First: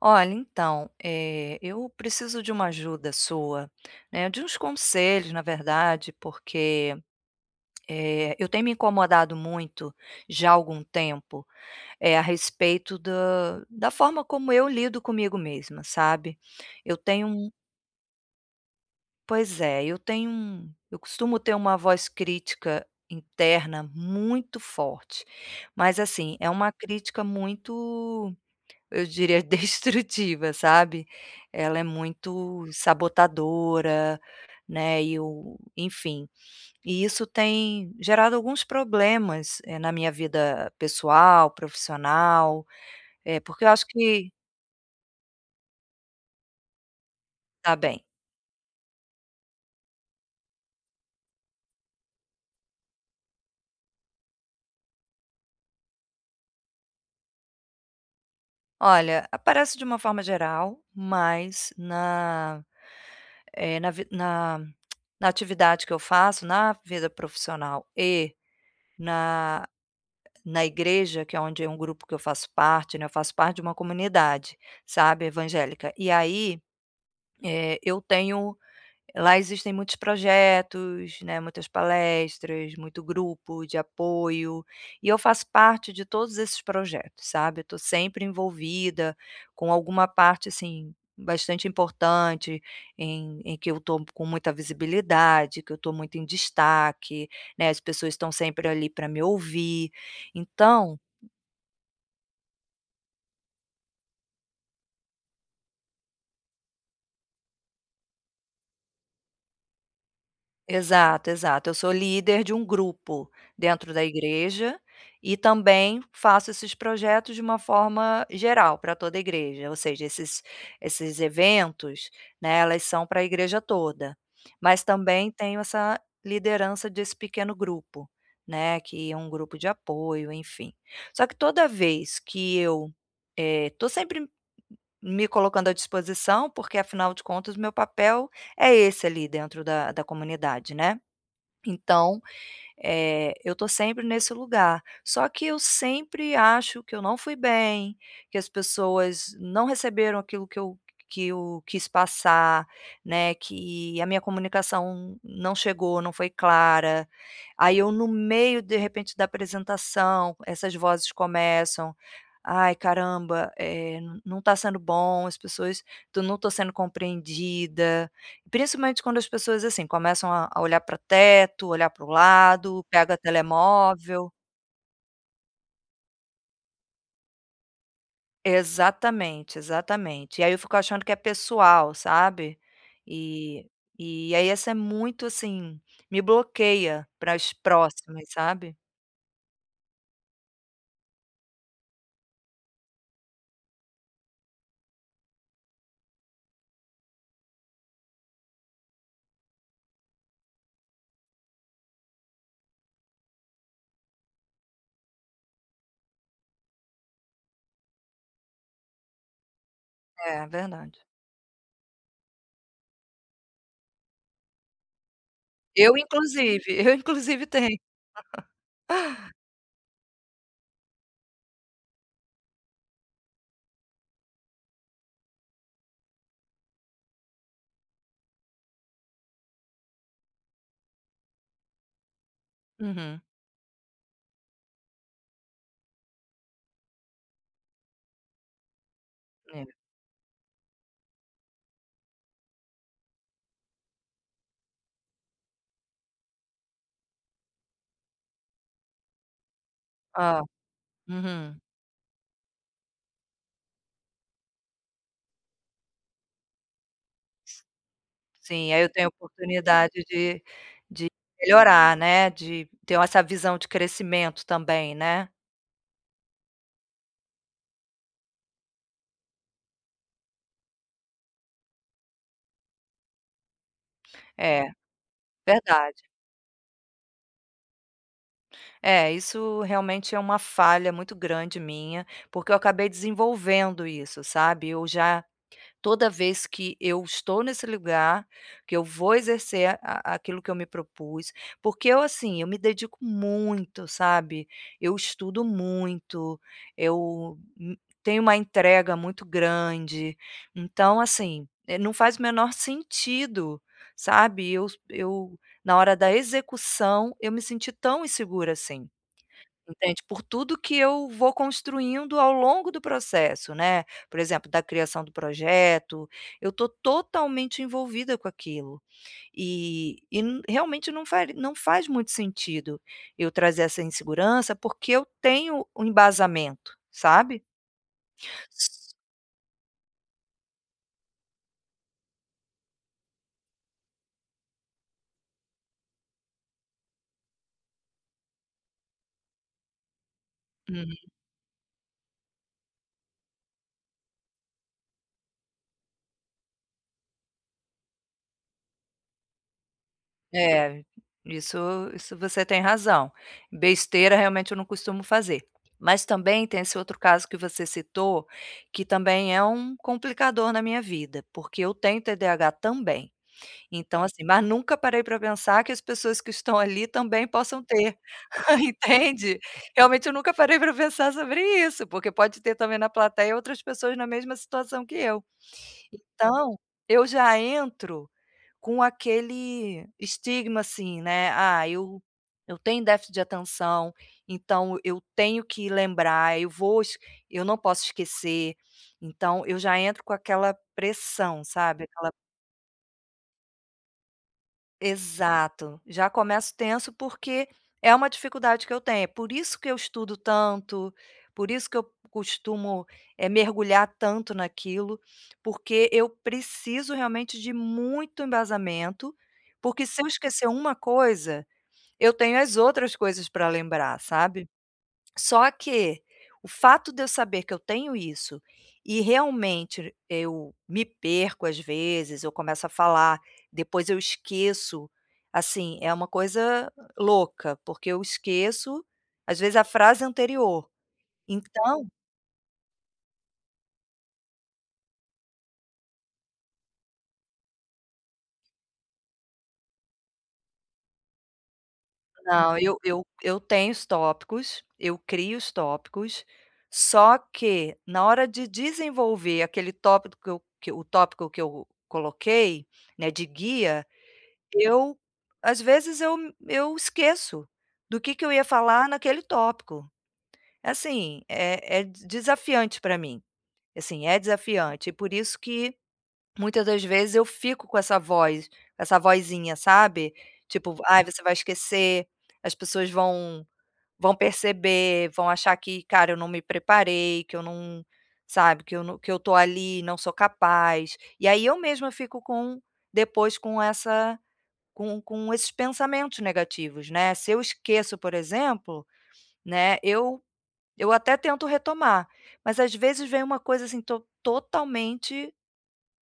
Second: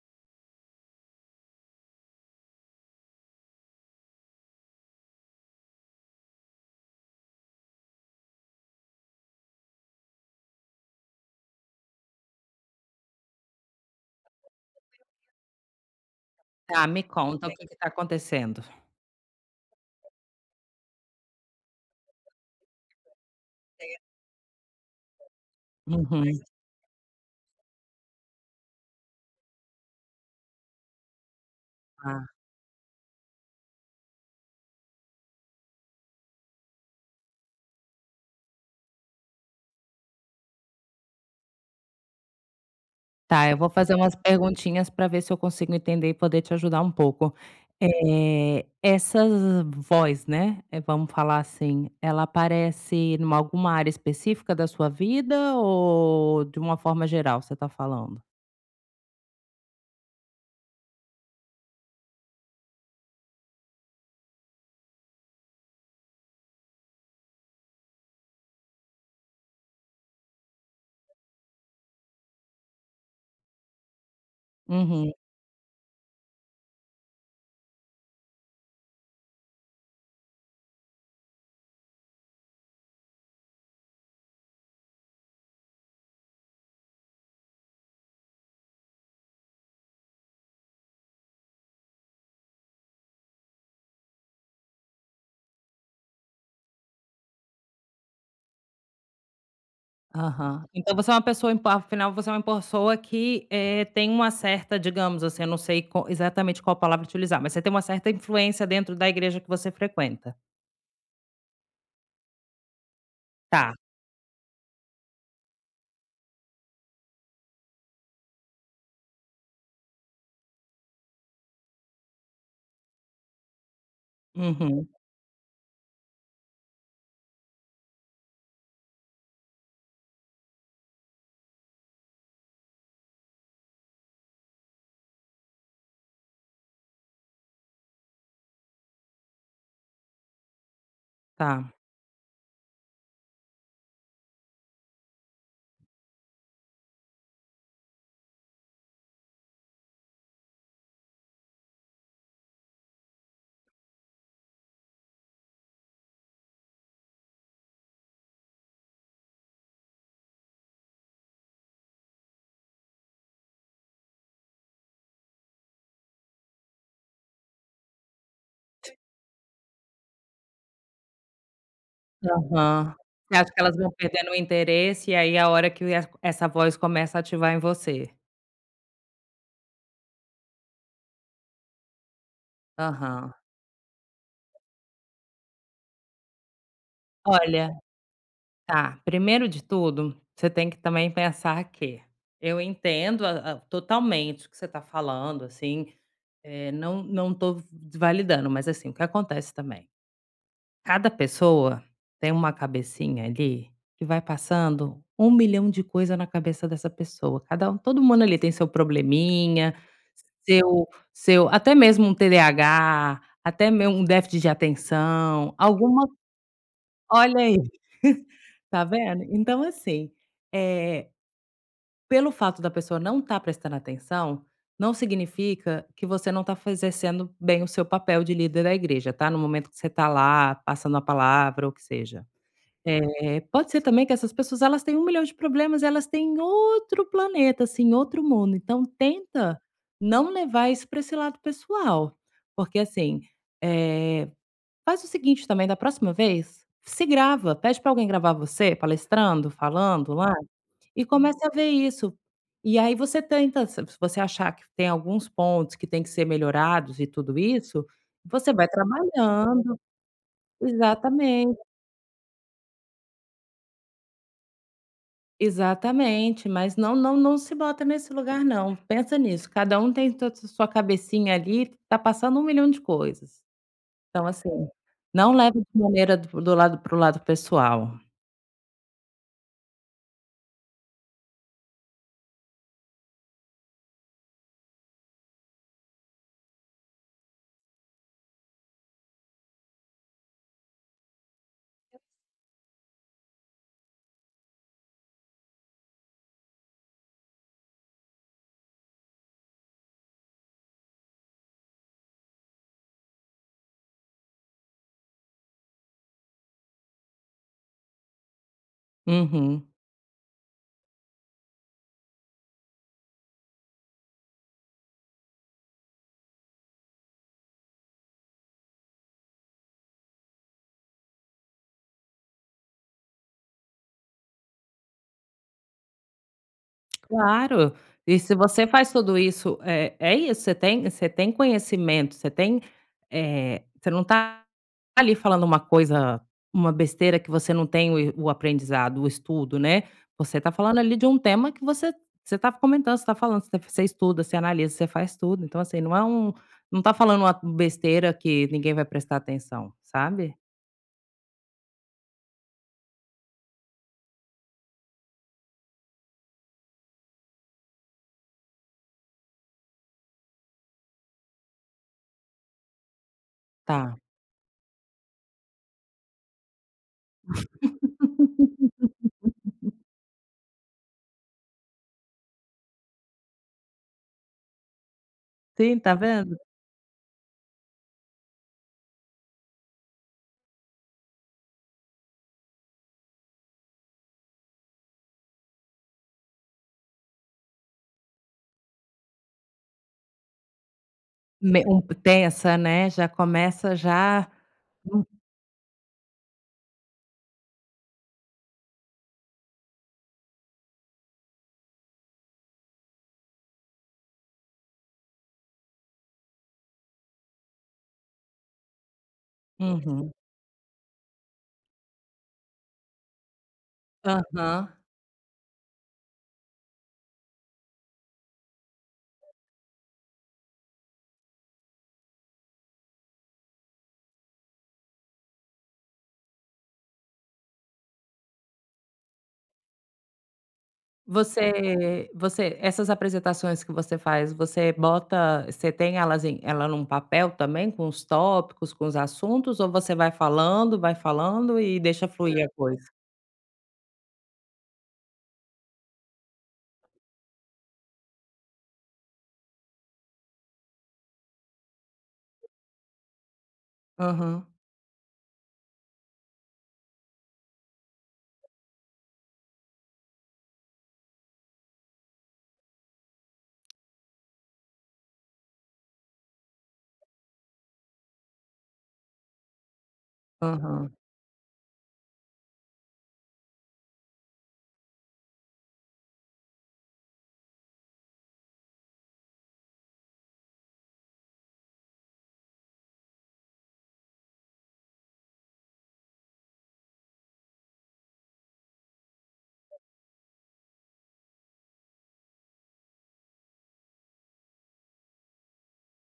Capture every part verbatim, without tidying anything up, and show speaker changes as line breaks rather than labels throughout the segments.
Olha, então, eh, eu preciso de uma ajuda sua, né, de uns conselhos na verdade, porque, eh, eu tenho me incomodado muito, já há algum tempo, eh, a respeito da da forma como eu lido comigo mesma, sabe.
Tá,
Eu
me
tenho
conta
um
o que tá acontecendo?
Pois é, eu tenho um eu costumo ter uma voz crítica interna muito forte, mas, assim,
Uhum.
é uma crítica muito, eu diria destrutiva, sabe. Ela é
Tá.
muito sabotadora, né, e o enfim, e isso tem gerado alguns problemas, eh, na minha vida pessoal, profissional. Eh,
Tá, eu
porque eu
vou
acho
fazer umas
que
perguntinhas pra ver se eu consigo entender e poder te ajudar um pouco.
Tá bem.
Eh, essa voz, né, eh, vamos falar assim, ela aparece numa alguma área específica da sua vida, ou de uma forma geral você tá falando?
Olha, aparece de uma forma geral, mas na eh, na ve na na atividade que eu faço, na vida profissional e na na igreja, que é onde é um grupo que eu faço parte, né. Eu faço parte de uma comunidade,
Uhum.
sabe, evangélica e aí, eh, eu tenho lá existem muitos projetos, né, muitas palestras, muito grupo de apoio, e eu faço parte de todos esses projetos, sabe. Eu tô sempre envolvida com alguma parte, assim, bastante importante em em que eu tô com muita visibilidade, que eu tô muito em destaque, né, as pessoas estão sempre ali pra me ouvir,
Aham. Então
então
você é uma pessoa impa afinal você é uma pessoa que, eh, tem uma certa, digamos assim, não sei co exatamente qual palavra utilizar, mas você tem uma certa influência dentro da igreja que você frequenta?
Exato, exato, eu sou líder de um grupo
Tá.
dentro da igreja, e também faço esses projetos de uma forma geral pra toda a igreja, ou seja, esses esses eventos, né, elas são pra igreja toda, mas
Uhum.
também tenho essa liderança desse pequeno grupo, né, que é um grupo de apoio, enfim. Só que toda vez que eu eh, tô sempre me colocando à disposição, porque afinal de contas o meu papel é esse ali dentro da da comunidade, né.
Tá.
Então, eh eu tô sempre nesse lugar, só que eu sempre acho que eu não fui bem, que as pessoas não receberam aquilo que eu que eu quis passar, né, que a minha comunicação não chegou, não foi clara, aí, eu no meio de repente da apresentação, essas vozes começam: "Ai, caramba, eh, não tá sendo bom, as pessoa to não tô sendo compreendida", principalmente quando as pessoas, assim, começam a a olhar pra teto, olhar para o lado,
Aham.
pega
Você acha que elas vão perdendo
telemóvel.
o interesse, e aí, a hora que é essa voz começa a ativar em você.
Exatamente, exatamente, e aí, eu fico achando que é pessoal, sabe.
Aham.
E e, aí, essa é muito, assim, me bloqueia para as
Olha.
próximas, sabe.
Tá, primeiro de tudo, você tem que também pensar que eu entendo a a totalmente o que você tá falando, assim, eh, não não tô v v validando, mas, assim, o que acontece também? Cada pessoa tem uma cabecinha ali que vai passando um milhão de coisa na cabeça dessa pessoa, cada um todo mundo ali tem seu probleminha,
É, é
seu
verdade.
seu até mesmo um TDAH, até mei um déficit de atenção,
Eu
alguma
inclusive, eu
Olha
inclusive
aí,
tenho.
tá vendo? Então, assim, eh, pelo fato da pessoa não tá prestando atenção, não significa que você não tá faze exercendo bem o seu papel de líder da igreja tá, no momento que você tá lá, passando a palavra ou que seja.
Uhum.
Eh, pode ser também que essas pessoas elas têm um milhão de problemas, elas têm outro planeta assim, outro mundo, então, tenta
É.
não levar isso pra esse lado pessoal. Porque, assim, eh faz o seguinte também, da próxima vez, se grava, pede pra alguém gravar você, palestrando, falando, lá,
Hã.
e comece a
Uhum.
ver isso. E aí, você tenta se você achar que tem alguns pontos que têm que ser melhorados e tudo isso, você vai
Sim, aí, eu tenho
trabalhando
oportunidade de de
Exatamente.
melhorar, né, de tenho essa visão de crescimento também, né.
Exatamente, mas não não não se bota nesse lugar não. Pensa nisso, cada um tem ta ta sua cabecinha ali, tá passando um milhão de coisas. Então, assim,
É.
não leve de
Verdade.
maneira do do lado para o lado pessoal.
É, isso realmente é uma falha muito grande minha, porque eu acabei desenvolvendo isso, sabe, eu já toda vez que eu estou nesse lugar, que eu vou exercer a aquilo que eu me propus, porque eu, assim, eu me dedico muito, sabe. Eu estudo muito, eu, hum, tenho uma entrega muito grande, então assim, eh, não faz o menor sentido, sabe, eu s eu na hora da execução, eu me sentir tão insegura assim,
Uhum.
entende, por tudo que eu vou construindo ao longo do processo, né. Por exemplo, da criação do projeto, eu estou totalmente envolvida com aquilo. E e n realmente não fari não faz muito sentido eu trazer essa insegurança, porque eu tenho um embasamento, sabe.
Claro. E se você faz tudo isso é é isso, você tem você tem conhecimento, você tem, eh, você não está ali falando uma coisa uma besteira que você não tem o e o aprendizado, o estudo, né. Você está falando
Uhum.
ali de um tema que você você estava comentando, você está falando, você estuda, você analisa, você faz tudo, então assim, não é um não está falando uma besteira que ninguém vai prestar atenção, sabe.
É, isso isso você tem razão, besteira, realmente, eu não costumo fazer, mas também tem esse outro caso que você citou, que também é um complicador na minha vida, porque eu tenho TDAH também.
Tá.
Então assim, mas nunca parei para pensar que as pessoas que estão ali também possam ter, entende. Realmente eu nunca parei para pensar sobre isso, porque pode ter também na plateia outras pessoas na mesma situação que eu.
Sim, está vendo.
Então eu já entro com aquele estigma, assim, né: "Ah, eu eu tenho déficit de atenção, então eu tenho que lembrar, eu vou es eu não posso esquecer", então eu já entro com aquela pressão,
Me um
sabe, aquela
tensa, né. Já começa já
Exato, já começo tenso, porque é uma dificuldade que eu tenho, por isso que eu estudo tanto, por isso que eu costumo, eh, mergulhar tanto naquilo, porque eu preciso realmente de muito embasamento, porque se eu
Uhum.
esquecer uma coisa, eu tenho as outras coisas para lembrar, sabe.
Aham.
Só que o fato de eu saber que eu tenho isso, e realmente eu me perco às vezes, eu começo a falar, depois eu esqueço, assim, é uma coisa louca, porque eu esqueço às vezes a frase anterior, então
Você você essas apresentações que você faz, você bota você tem elas em ela em um papel também, com os tópicos, com os assuntos ou você vai falando, vai falando e deixa fluir a
Não, eu
coisa?
eu eu tenho os tópicos, eu crio os tópicos, só que na hora de desenvolver aquele tópico que eu que eu o tópico que eu coloquei, né, de guia,
Aham.
eu às vezes eu eu esqueço do que que eu ia falar naquele tópico. Assim, é é desafiante para mim. Assim, é desafiante e por isso que, muita das vezes, eu fico com essa voz, com essa vozinha, sabe. Tipo:
Aham.
"Ai, você vai esquecer, as pessoas vão vão perceber, vão achar que, cara, eu não me preparei, que eu não", sabe, "que eu no que eu estou ali e não sou capaz", e aí eu mesma fico com depois com essa com com esses pensamentos negativos, né. Se eu esqueço, por exemplo, né, eu eu até tento retomar, mas às vezes vem uma coisa, assim, estou totalmente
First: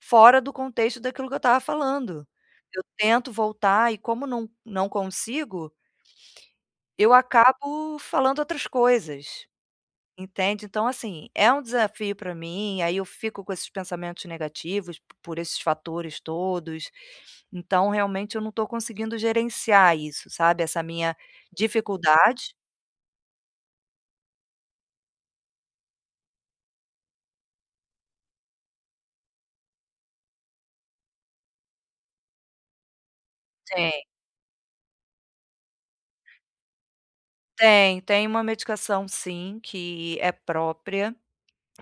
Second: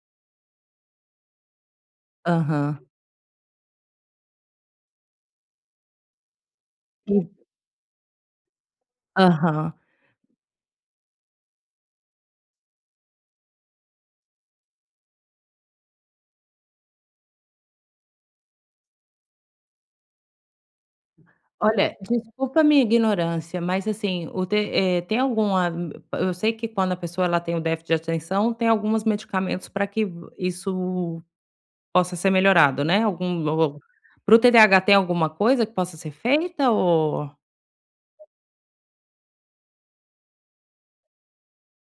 fora do contexto daquilo que eu estava falando.
Aham.
Eu tento voltar e como não não consigo eu acabo falando outras coisas,
Aham.
entende. Então assim, é um desafio para mim, aí eu fico com esses pensamentos negativos p por esses fatores todos, então realmente eu não estou conseguindo gerenciar isso, sabe, essa minha
Olha,
dificuldade.
desculpa minha ignorância, mas assim o te eh, tem alguma eu sei que quando a pessoa, ela tem o déficit de atenção, tem algumas medicamentos para que isso possa ser melhorado, né, algum o o
Tem.
para o TDAH, tem alguma coisa que possa ser feita o
Tem, tem uma medicação sim, que é própria,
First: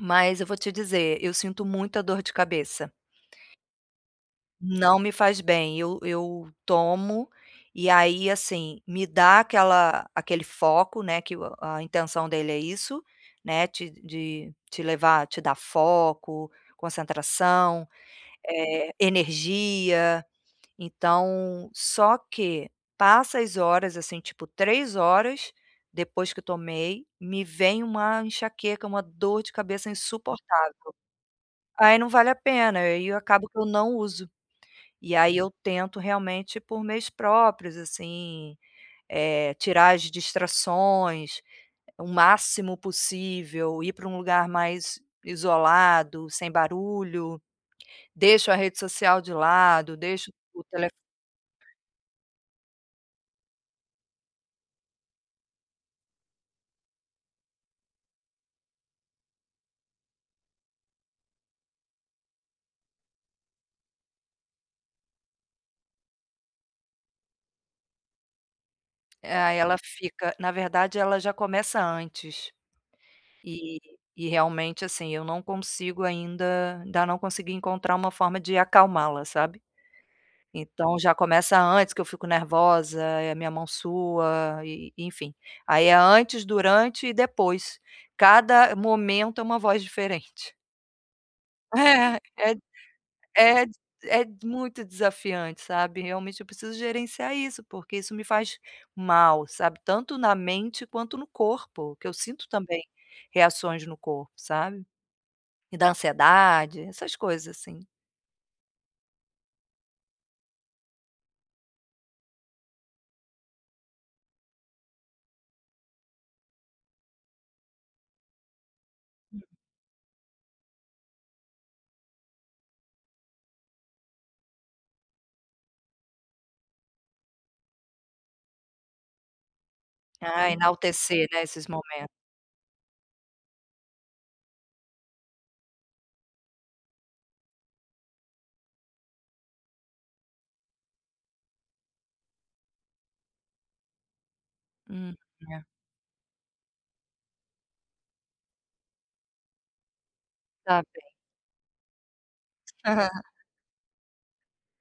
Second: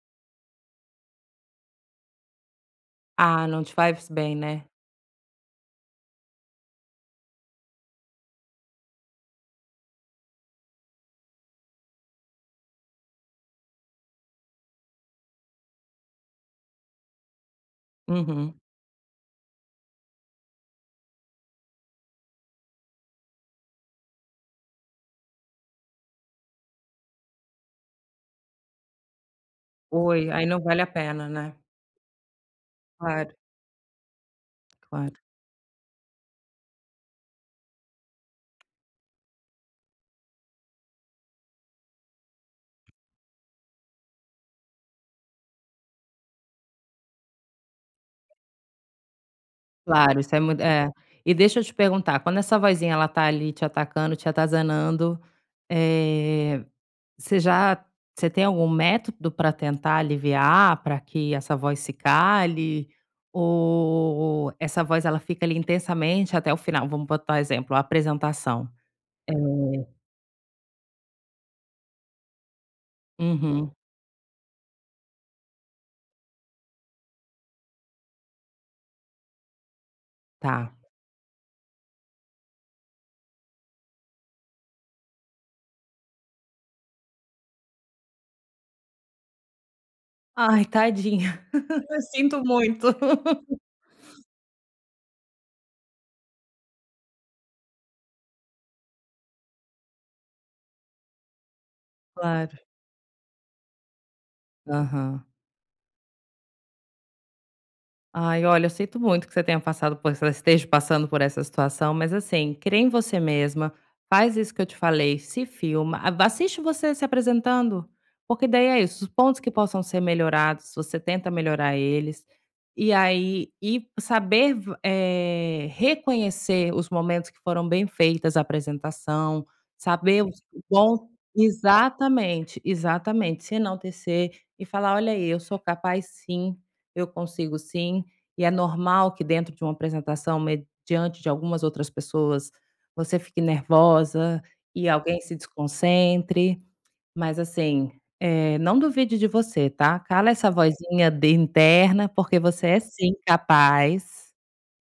mas eu vou te dizer, eu sinto muita dor de cabeça.
Ah, não te faz bem, né.
Não me faz bem, eu eu tomo, e aí, assim, me dá aquela aquele foco, né, que o a intenção dele é isso, né, te de te levar, te dar foco, concentração,
Uhum.
eh, energia. Então só que passa as horas, assim, tipo três horas depois que tomei, me vem uma enxaqueca, uma dor de cabeça
Ui, aí não
insuportável.
vale a pena, né.
Aí não vale a pena, aí eu
Claro.
acabo que eu não uso. E
Claro.
aí eu tento, realmente, por meios próprios, assim, eh, tirar as distrações o máximo possível, ir para um lugar mais isolado, sem barulho. Deixo a rede social de lado,
Claro,
deixo
isso é muito
o tele
é. E deixa eu te perguntar, quando essa vozinha, ela está ali te atacando, te atazanando, eh, você já você tem algum método para tentar aliviar, para que essa voz se cale? Ou essa voz, ela fica ali intensamente até o final? Vamos botar exemplo, a apresentação, eh
Ah, ela fica na verdade ela já começa antes.
Uhum.
E e realmente, assim, eu não consigo ainda ainda não consegui encontrar uma forma de acalmá-la, sabe.
Tá.
Então já começa antes, que eu fico nervosa, e a minha mão sua e enfim. Aí é antes, durante e depois, cada momento é uma voz diferente.
Ai, tadinha,
É
sinto
é.
muito.
É é d é muito desafiante, sabe. Realmente eu preciso gerenciar isso, porque isso me faz mal, sabe, tanto na mente quanto no corpo, que eu sinto
Claro.
também reações no corpo, sabe.
Aham.
E da ansiedade, essas coisas assim.
Ai, olha, eu sinto muito que você tenha passado por es esteja passando por essa situação, mas, assim, crê em você mesma, faz isso que eu te falei, se filma, a assiste você se apresentando, porque daí é isso, os pontos que possam ser melhorados, você tenta melhorar eles, e aí e saber v eh, reconhecer os momentos que foram bem feitas a apresentação, saber o
Ah,
quão
enaltecer, né, esses momen
exatamente, exatamente. Se enaltecer e falar: "Olha aí, eu sou capaz sim, eu consigo sim", e é normal que dentro de uma apresentação, mediante de algumas outras pessoas, você fique nervosa e
Hum.
alguém se
É.
desconcentre, mas, assim, eh, não duvide de você, tá. Cala essa
Tá bem.
vozinha den interna, porque você é
Aham.
sim capaz,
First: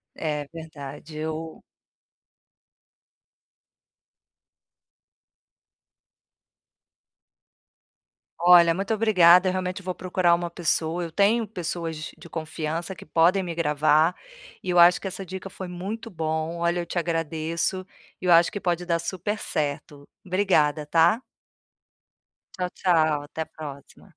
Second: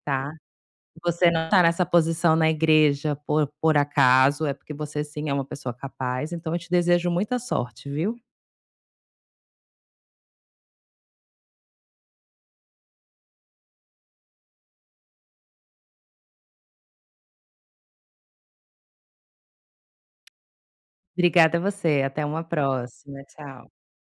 tá.
É verdade.
Você não
Eu
tá nessa posição na igreja por por acaso, é porque você sim é uma pessoa capaz. Então eu te desejo muita sorte, viu.
Olha, muito obrigada. Eu realmente vou procurar uma pessoa, eu tenho pessoas de confiança que podem me gravar, e eu acho que essa dica foi muito bom. Olha, eu te agradeço e eu acho que pode dar super certo. Obrigada, tá.
Obrigada você. Até uma
Tchau, tchau.
próxima.
Até a
Tchau.
próxima.